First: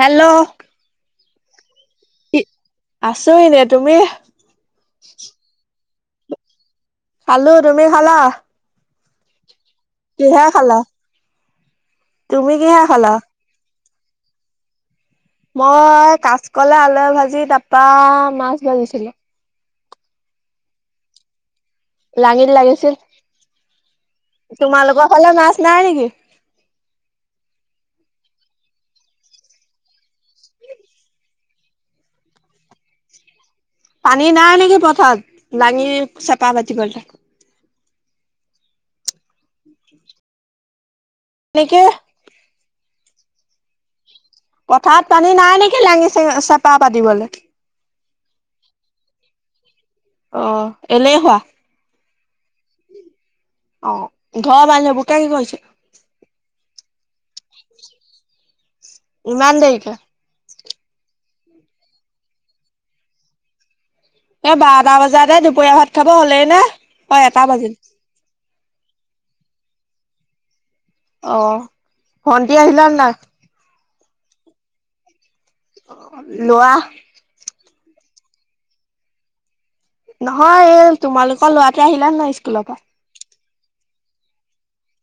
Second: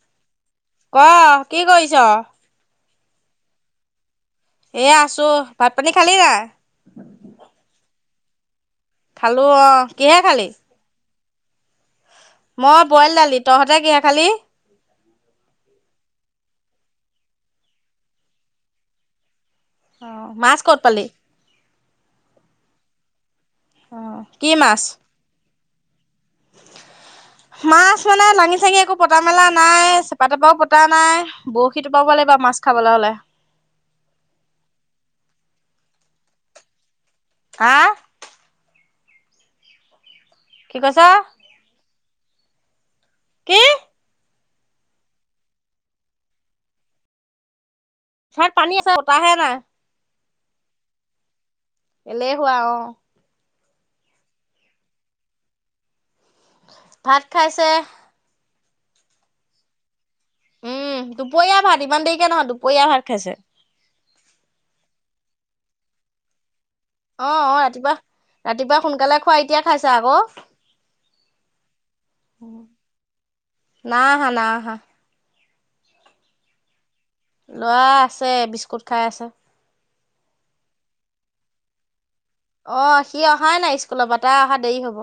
Hello ক'ৰ কি কৰিছ? আছোঁ এনে, তুমি? এই আছোঁ, ভাত পানী খালি নাই? খালোঁ, তুমি খালা? খালোঁ অ' কিহে খালা? তুমি মই কিহে খালা ব'ইল দালি, তহঁতে কিহে খালি? মই কাঁচকলে আলুয়ে ভাজি তাৰপা মাছ ভাজিছিলোঁ৷ অ' মাছ ক'ত পালি? লাঙিত লাগিছিল অ কি মাছ? তোমালোকৰ ফালে মাছ নাই নেকি? মাছ মানে লাঙি-চাঙি একো পতা মেলা নাই। চেপা তেপাও পতা নাই বৰশী টো বাব লাগিব মাছ খাবলৈ হলে। পানী নাই নেকি পথাৰত লাঙি চেপা পাতিবলে। হা, কি কৈছ? [unintelligible] কি? পথাৰত পানী নাই নেকি লাঙি লানি চেপা পাতিবলে। পথাৰত পানী আছে পতা হে নাই। অ' এলেহুৱা। এলেহুৱা অ', অ ঘৰ মানুহ বুকে কি কৰিছে? ভাত খাইছে। ইমান দেৰিকে। উম দুপৰীয়া ভাত, ইমান দেৰিকে নহয় দুপৰীয়া ভাত খাইছে। এ বাৰটা বজাতে দুপৰীয়া ভাত খাব হ'লেই নে? এটা অ', অ', বাজিল ৰাতিপুৱা ৰাতিপুৱা সোনকালে খোৱা, এতিয়া খাইছে আকৌ। অ', ভন্টি আহিলা ন নাই? নাই আহা, নাই আহা। ল'ৰা ল'ৰা আছে, বিস্কুট খাই আছে। নহয় এই তোমালোকৰ ল'ৰাটো আহিলা নাই? স্কুলৰ পৰা? অ', সি অহাই নাই স্কুলৰ পৰা, তাৰ অহা দেৰি হ'ব,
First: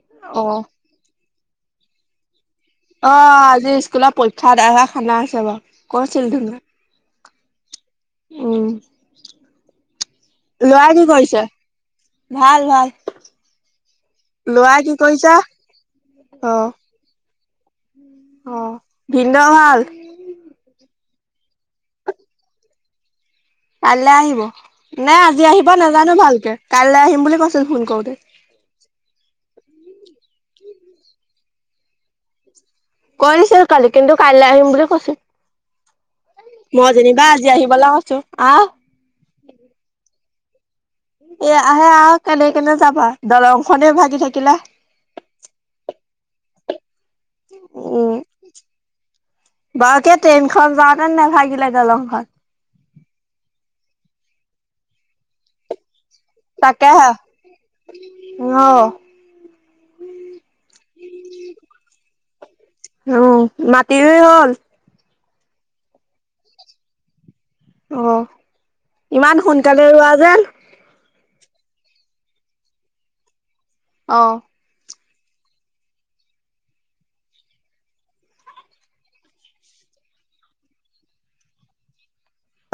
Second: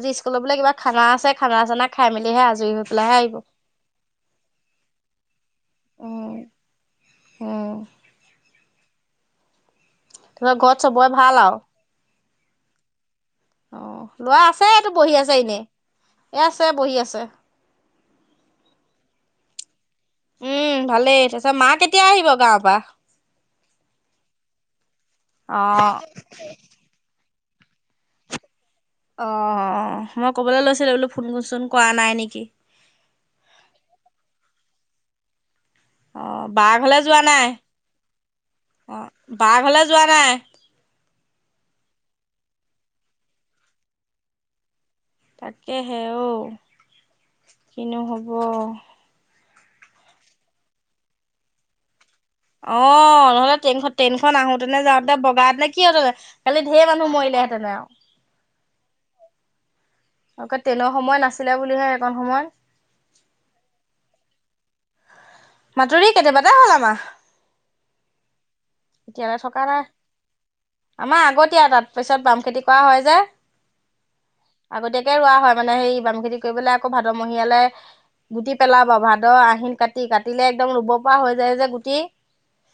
আজি স্কুলৰ অ' বোলে অ', কিবা খানা আছে। খানা চানা খাই মেলিহে আজ অ', আজি স্কুলত পৰীক্ষা আদায় হোৱা খানা আছে বাৰু, কৈছিল উম উম ধুনুৱে। উম। তাৰপিছত ঘৰত ল'ৰাই কি চবৰে ভাল কৰিছে? আৰু ভাল, ভাল। অ', ল'ৰা আছে ল'ৰাই এইটো কি বহি কৰিছে? আছে এনেই, এ আছে অ' বহি আছে। অ', ভিন্দ'ৰ ভাল? উম, ভালেই তাৰপিছত মা কেতিয়া আহিব গাঁওৰ পৰা? কাইলৈ আহিম নে আজি আহিব অ' নাজানোঁ ভালকে কাইলৈ আহিম বুলি কৈছোঁ। ত' ফোন কৰোঁতে। অ', মই ক'বলৈ লৈছিলো বোলো ফোন কোন চোন কৰা নাই নেকি। কৰিছিল কালি কিন্তু কাইলৈ আহিম বুলি কৈছে। অ' বা মই ঘৰলে যোৱা যেনিবা নাই আজি আহিবলে কৈছো, আহ। অ' বা ঘৰলে যোৱা নাই। এই আহে আহ আ কেনেকেনো যাবা দলং খনে ভাগি থাকিলে। তাকেহে অহ' কিনো উম, হ'ব। বাৰুকে ট্ৰেইনখন যাওঁতে নাভাগিলে দলংখন। অ' নহ'লে ট্ৰেইনখন ট্ৰেইনখন আহোতেনে যাওঁতে ভগা হতেন কি হ'ল হ'লে। কালি ঢেৰ মানুহ তাকেহে। মৰিলেহেঁতেনে আৰু অ', বাৰুকে ট্ৰেইনৰ সময় নাছিলে বুলিহে সেইকণ সময়। উম, মাটি ৰুই হ'ল? মাতি ৰুই কেতিয়াবাতে হ'ল আমাৰ। আহ এতিয়ালৈ ইমান সোনকালে ৰোৱা যেন কি আৰু তাৰ পিছত পাম খেতি কৰা হয় যে। অহ' আগতীয়াকে ৰোৱা হয় মানে সেই বাম খেতি কৰিবলৈ আকৌ ভাদমহীয়ালে গুটি পেলাব, ভাদ, আহিন, কাটি কাটিলে একদম ৰুব পৰা হৈ যায় যে গুটি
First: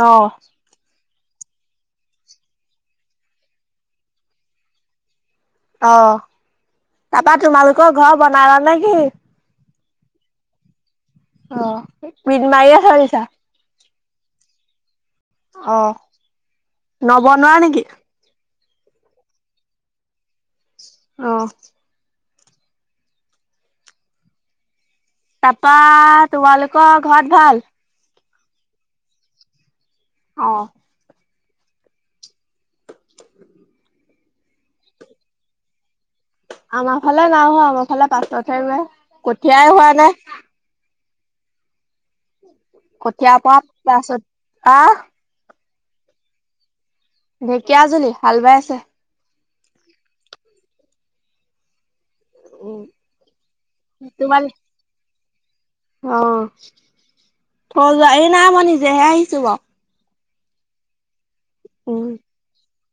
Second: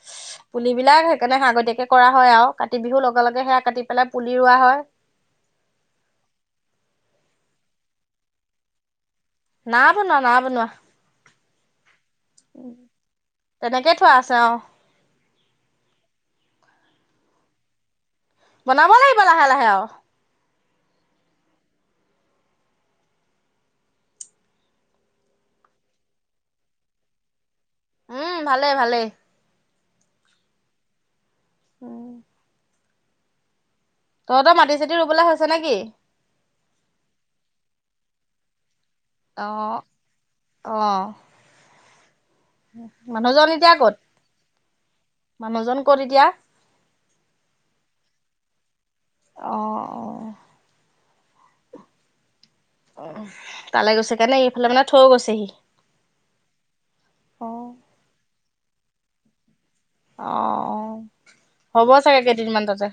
অ' পুলিবিলাক সেইকাৰণে আগতীয়াকে কৰা হয় আৰু কাতি বিহু লগে লগে সেয়া কাটি পেলাই পুলি ৰুৱা হয়। অ' তাৰাপা তোমালোকৰ ঘৰ বনালা নে কি? না বনোৱা না বনোৱা। অহ' বিট মাৰিয় আ চোৱালিছা খোৱা আছা অ' আহ নব নোৱাৰা নেকি? বনাব লাগিব লাহে লাহে আৰু অহ' তাৰপা তোমালোকৰ ঘৰত ভাল? উম, ভালে ভালেই। অহ' উম। তহঁতৰ মাটি চেতি ৰুবলৈা হৈছে নেকি? আমাৰ ফালে নাই হোৱা আমাৰ ফালে পাছতহে [unintelligible] অ কঠিয়াই হোৱা নাই। অ মানুহজন [unintelligible] নজন কৰি এতিয়া। ঢেকীয়া আজুলি হাল বাই আছে। অ', অ, উম, অ, তালে গৈছে কাৰণে তোমালোকে এইফালে মানে থৈ গৈছেহি। অ', অ থই যোৱা এই নাই মই নিজেহে আহিছোঁ বাউ। অ', হ'ব উম চাগে কেইদিনমান তাতে।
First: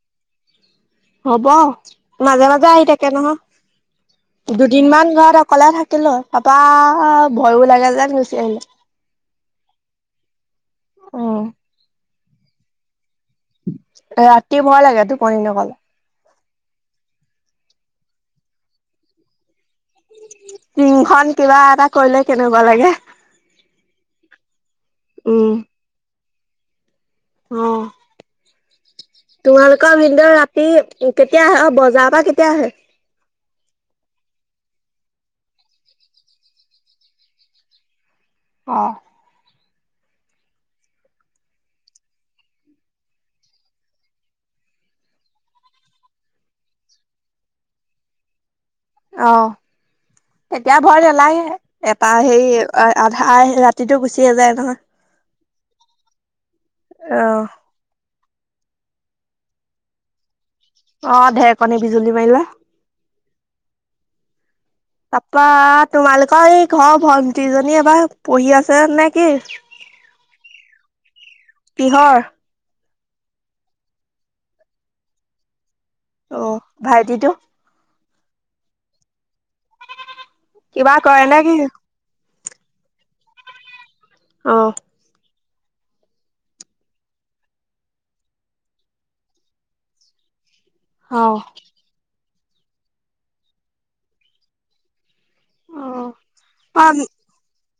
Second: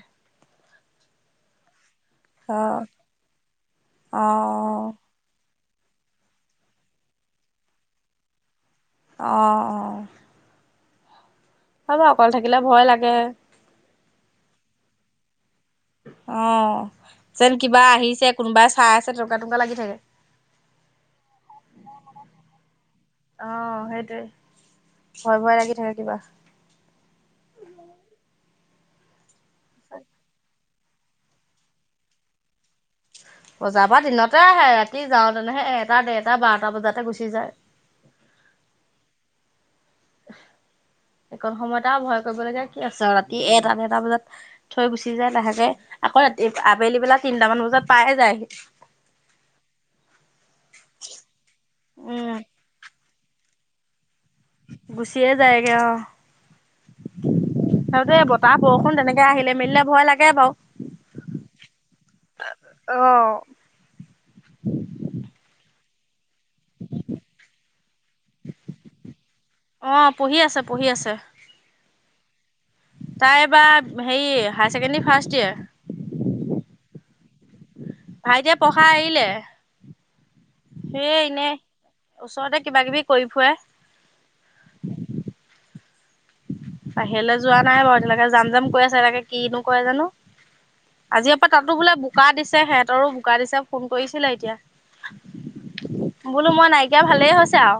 হ'ব মাজে অ মাজে আহি থাকে নহয়, অ দুদিন মান ঘৰত কলে থাকিলো, তাপা ভয়ো লাগে যেন গুচি আহিলো। অ, অ। অ। অকল থাকিলে ভয় লাগে। ৰাতি ভয় লাগে টোপনী নগলে। অ যেন কিবা আহিছে, কোনোবাই চাই আছে, তেনেকুৱা তেনেকুৱা লাগি থাকে। টিংখন কিবা এটা কৰিলে কেনেকুৱা লাগে। অ সেইটোৱে ভয় উম। ভয় লাগি থাকে কিবা। অ তোমালোকৰ ভিনদউ ৰাতি কেতিয়া আহে, অ বজাৰ পৰা কেতিয়া আহে? বজাৰ পৰা দিনতে আহে, ৰাতি যাওঁ তেনেহে এটা দেৰটা বাৰটা বজাতে গুচি যায়। [inaudible] অ। [inaudible] সে কন সময়ত আৰু ভয় কৰিব লগীয়া কি আছে আৰু, ৰাতি এটা ডেৰটা বজাত থৈ গুচি যায় লাহেকে। আকৌ ৰা আবেলি বেলা তিনটামান বজাত পাই যায়হি। অ। এতিয়া ভয় নালগে, এটা উম সেই আধা ৰাতিটো গুচি গুছিয়ে যায় নহয়। গুছিয়ে যায়গে অ। অ। মুঠতে বতাহ, বৰষুণ তেনেকে আহিলে মেলিলে ভয় লাগে বাৰু। অ ঢেৰকণী বিজুলী মাৰিলে। তাপা আকৌ এই ঘৰ ভন্টিজনী এবাৰ পঢ়ি আছেনে কি? অ পঢ়ি আছে পঢ়ি আছে। কিহৰ? তাই এবাৰ হেৰি হাই ছেকেণ্ডেৰী ফাৰ্ষ্ট ইয়েৰ। অ', ভাইটিটো? ভাইটিয়ে পঢ়া এৰিলে। কিবা সেয়ে কৰেনে এনেই কি? ওচৰতে কিবা, কিবি কৰি ফুৰে। অ'। বাহিৰলে যোৱা নাই বাৰু এতিয়ালৈকে যাম, যাম কৈ আছে, তাকে, কিনো কৰে জানোঁ? অ আজিৰে পৰা তাতো বোলে বোকা দিছে, সিহেঁতৰো বোকা দিছে, ফোন কৰিছিলে এতিয়া। বোলোঁ মই নাইকিয়া ভালেই হৈছে আৰু।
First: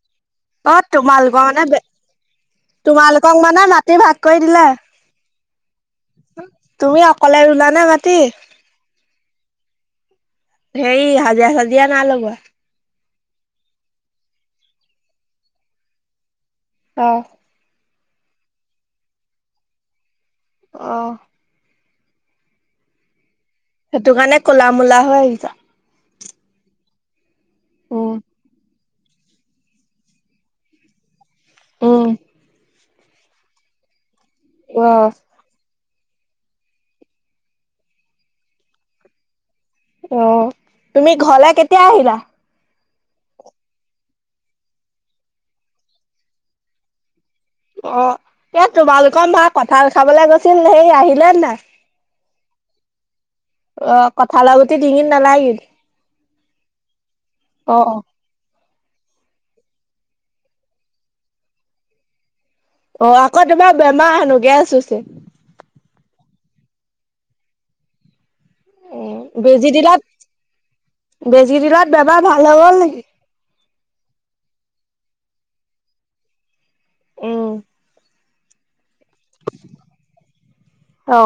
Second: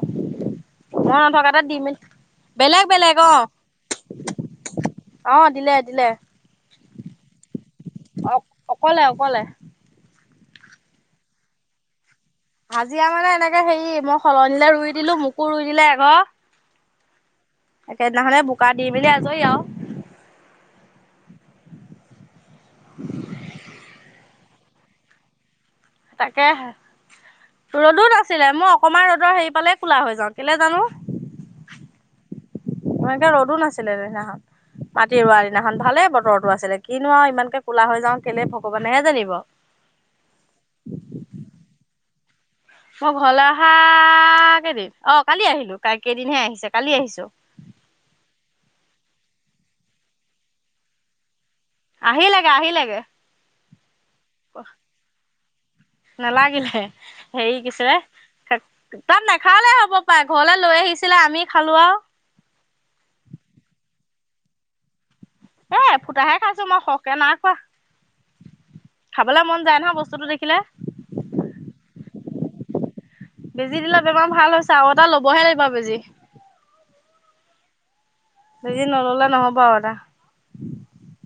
অ মই তোমালোকৰ নথকাতে দি, মেলি বেলেগ, বেলেগ। অ কক, মানে মাটি ভাগ কৰি দিলে। অ দিলে দিলে তুমি অকলে ৰুলানে মাতি? অ অকলে অকলে। হেই হাজিৰা, চাজিৰা নাই লগোৱা? হাজিৰা মানে এনেকে হেৰি মই সলনিলে ৰুই দিলোঁ, মোকো ৰুই দিলে এঘৰ অ'। সেইদিনাখনে বোকা দি মেলি আজৰি আৰু। অহ। [unintelligible] সেইটো কাৰণে ক'লা-মূলা হৈ আহিছা। তাকেহে ৰ'দো উম নাছিলে মোক অকমান ৰ'দৰ হেৰি পালে কোলা হৈ যাওঁ কেলৈ জানো। অহ। ম এনেকে ৰ'দো নাছিলে সে সেই দিনাখন অ মাটি ৰোৱাৰ দিনাখন। ভালে বতৰো আছিলে কিনো আৰু ইমানকে কোলা হৈ যাওঁ কেলে ভগৱানেহে জানিব। অ' তুমি ঘৰলৈ কেতিয়া আহিলা। মোৰ ঘৰলৈ অহা কেইদিন অ' কালি আহিলো কাই কেইদিনহে আহিছে কালি আহিছো। অ' এয়া তোমালোকৰ মা কঠাল খাবলে গৈছিল সেই আহিলে নাই। আহিল লেগে আহি লেগে। অহ, কঠালৰ গুটি ডিঙিত নালাগিল। নালাগিলহে, হেৰি অ অ। পিছে তাত নাখালালেও হব পাই, ঘৰলে লৈ আহিছিলে আমি খালো আৰু অ আকৌ তোমাৰ বেমাৰ হেনো, গেছ হৈছে। এ এফুটাহে খাইছো মই, সৰকে নাই খোৱা। উ, খাবলৈ মন বেজি যায় নহয় দিলত, বস্তুটো দেখিলে বেজি দিনল বেমাৰ ভাল হৈ গল নেকি বেজি দিলত বেমাৰ ভাল হৈছে আৰু এটা লবহে লাগিব বেজি। উম বেজি নললে নহব আৰু এটা। অ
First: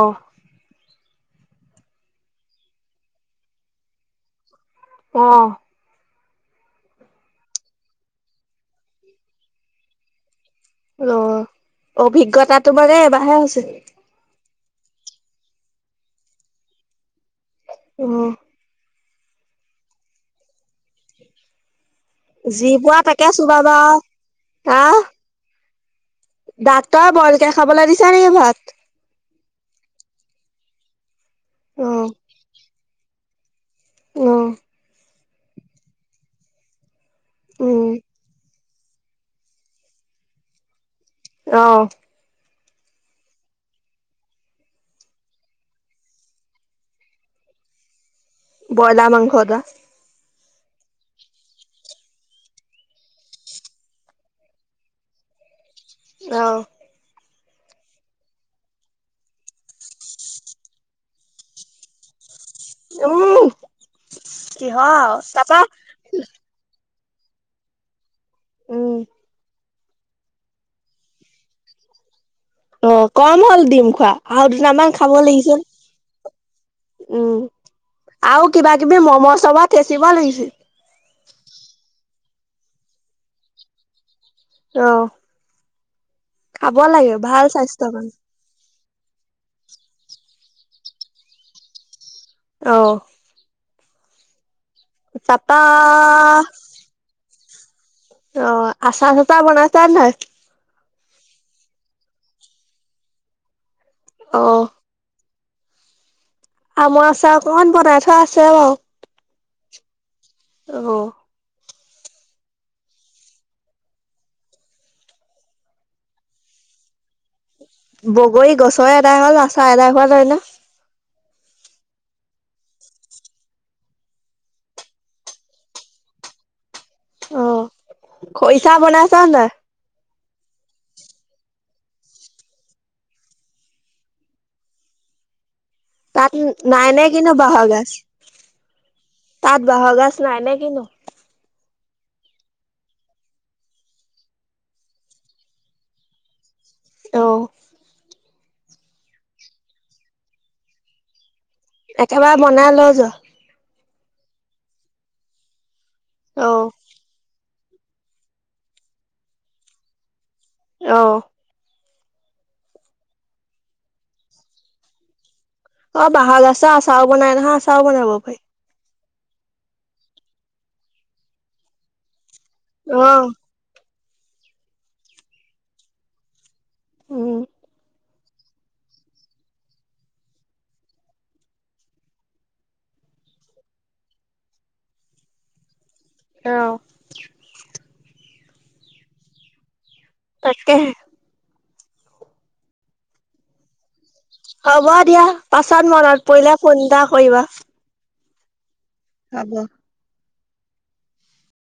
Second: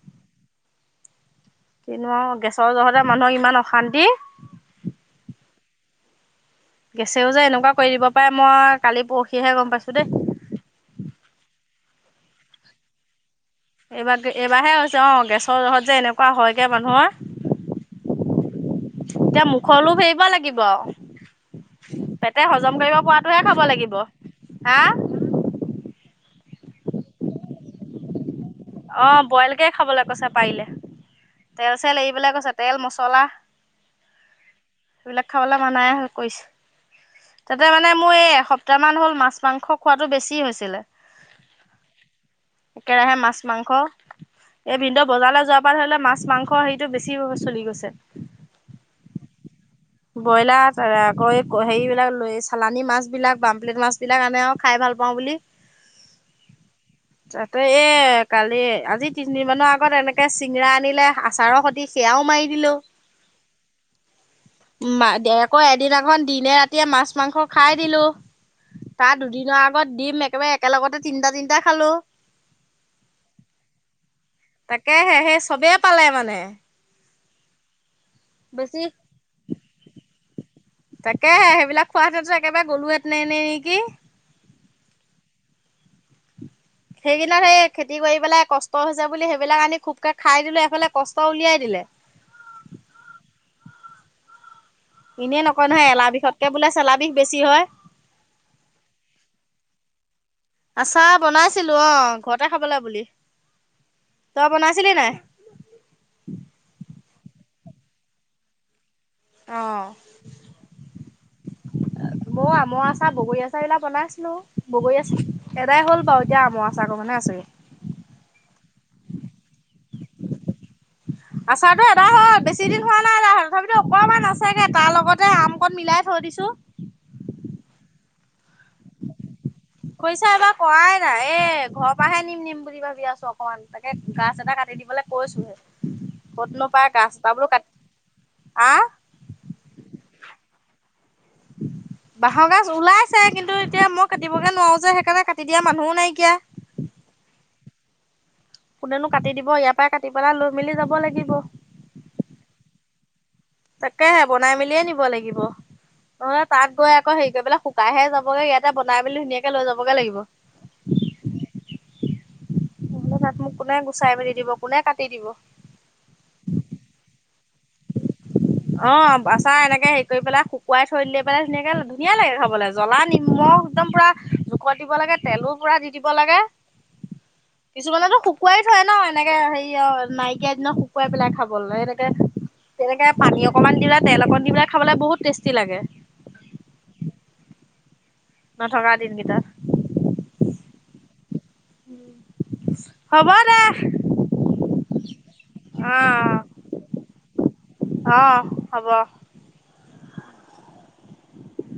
কিনো আও, গেছৰ জহতে মানুহৰ ইমান অশান্তি। অহ গেছেও যে এনেকুৱা কৰি দিব পাৰে, মই কালি পৰসিহে গম পাইছো দেই। অভিজ্ঞতাতো মানে এবাৰহে হৈছে। এইবাৰ এইবাৰহে হৈছে অহ, গেছৰ যহত যে এনেকুৱা হয়গে মানুহৰ উম এতিয়া মুখৰ‌লোভ এৰিব লাগিব। পেটে যি হজম কৰিব পোৱা তাকে পৰাটোহে খাব চোবাবা আও। লাগিব, হা ডাক্তৰ বইলকে খাবলৈ দিছে নেকি ভাত। অহ বইলকে খাবলৈ কৈছে পাৰিলে, তেল অ চেল এৰিবলৈ কৈছে। তেল, মছলা অহ সেইবিলাক খাবলৈ মানায় ‌এ‌ই কৰিছে, তাতে উম মানে মোৰ এই কেইটামান হল মাছ, মাংস খোৱাটো বেছি হৈছিলে। অহ একেৰাহে মাছ মাংস, এই ভিন্দ বজাৰলৈ যোৱাৰ পৰা ধৰিলে মাছ - মাংস হেৰিটো বেছি চলি গৈছে। ব্ৰইলাৰ মাংস, এটা। ব্ৰইলাৰত আকৌ হেৰিবিলাক ল চালানী মাছবিলাক বামপ্লেট মাছবিলাক আনে আৰু খাই ভাল পাওঁ। বুলি। অহ। তাতে এ কালি আজি তিনিদিন মানৰ আগত এনেকে চিঙৰা আনিলে। আচাৰৰ সতি সেয়াও মাৰি দিলো উম, কি হয়? আকৌ এদিনাখন দিনে ৰাতিয়ে মাছ, মাংস খাই দিলো। উম তাৰ দুদিনৰ আগ ডিম একেবাৰে একেলতে তিনিটা -তিনিটা খালো। অ, কম হ'ল ডিম খোৱা, আৰু দুটামান খাব তাকেহে সেই লাগিছিল। চবেই পালে মানে উম, আৰু কিবা বেছি কিবি মম' চম থেচিব লাগিছিল। তাকেহে, সেইবিলাক খোৱাহতেটো একেবাৰে গ'লোহেতেনে নেকি। অহ। সেইগিলাক সেই স্বাস্থ্যৰ খেতি কাৰণে কৰি পেলাই, কষ্ট কষ্ট হৈছে বুলি সেইবিলাক আনি খুবকে খাই দিলো। এইফালে কষ্ট উলিয়াই দিলে। অহ'। এনেই নকয় নহয়, এলা বিষতকে বোলে চেলা বিষ বেছি হয়। অহ', আচাৰ চাচাৰ বনাইছা নাই? আচাৰ বনাইছিলো, অহ। ঘৰতে খাবলৈ বুলি। অ তই বনাইছিলি নাই? [unintelligible] মই আচাৰ অকণমান বনাই থোৱা আছে বাৰু। অহ'। অহ'। ময়ো [inaudible] আমৰ আচাৰ বগৰী আচাৰ বিলাক বনাইছিলো। বগৰী আচাৰ এটাই হ'ল বাৰু। আমৰ আচাৰ কাৰণেটো আছেগে। বগৰী গছৰে আদাই হ'ল। আচাৰ আদাই হোৱা হয় ন। আচাৰো এটা হ'ল বেছি দিন হোৱা নাই। এ তথাপিতো অকমান আছেগে তাৰ লগতে আমকত মিলাই থৈ। দিছো। অহ, খৰিছা বনাইচা নাই? খৰিচা এইবাৰ কৰাই এই ঘৰৰ পৰাহে নিম -নিম বুলি ভাবি আছো। অকনমান তাকে গছ এটা কাটি দিবলৈ কৈছো হে। তাত নাই-নাই কিন্তু বাঁহৰ গাজ, আহ তাত বাঁহৰ গাছ। নাই নে কিনো। বাঁহৰ গাজ ওলাইছে। কিন্তু এতিয়া মই কাটিবগে নোৱাৰো যে। সেইকাৰণে কাটি দিয়া মানুহো নাইকিয়া। অহ'। কোনো কাটি দিব। ইয়াৰ পৰাই কাটি পেলাই লৈ মেলি যাব লাগিব। একেবাৰে বনাই লৈ যোৱা। তাকে, বনাই মেলিয়ে নিব লাগিব। নহ'লে অ তাত গৈ আকৌ হেৰি কৰি পেললে পাইহে যাবগে। ইয়াতে বনাই মেলি ধুনীয়াকে লৈ যাবগে লাগিব। অহ'। নহ'লে তাত মোক কোনে গুচাই মেলি দিব কোনে কাটি দিব? অহ', বাহ গাজে আচাৰ বনাই নহয় আচাৰও বনাব পাৰি। অহ' আচাৰ এনেকে হেৰি পেলাই শুকুৱাই থৈ দিলে, পেলাই ধুনীয়াকে ধুনীয়া লাগে। জ্বলা অ নিমখ একদম পুৰা জোকত দিব লাগে। তেলো পুৰা দি দিব লাগে। উম তোমালো শুকুৱাই থয় ন। এনেকে হেৰি অহ, নাইকিয়া দিনৰ শুকুৱাই পেলাই খাব লে এনেকে। তেনেকে পানী অকণমান দিলে পেলাই তেল অকণ দিলে পেলাই খাবলৈ বহুত টেষ্টি লাগে। অহ'। নথকা দিনকেইটাত। তাকে‌হে। হ'ব, দে। হ'ব দিয়া। পাছত মনত পৰিলে ফোন এটা কৰিবা। অহ' হ'ব। হ'ব।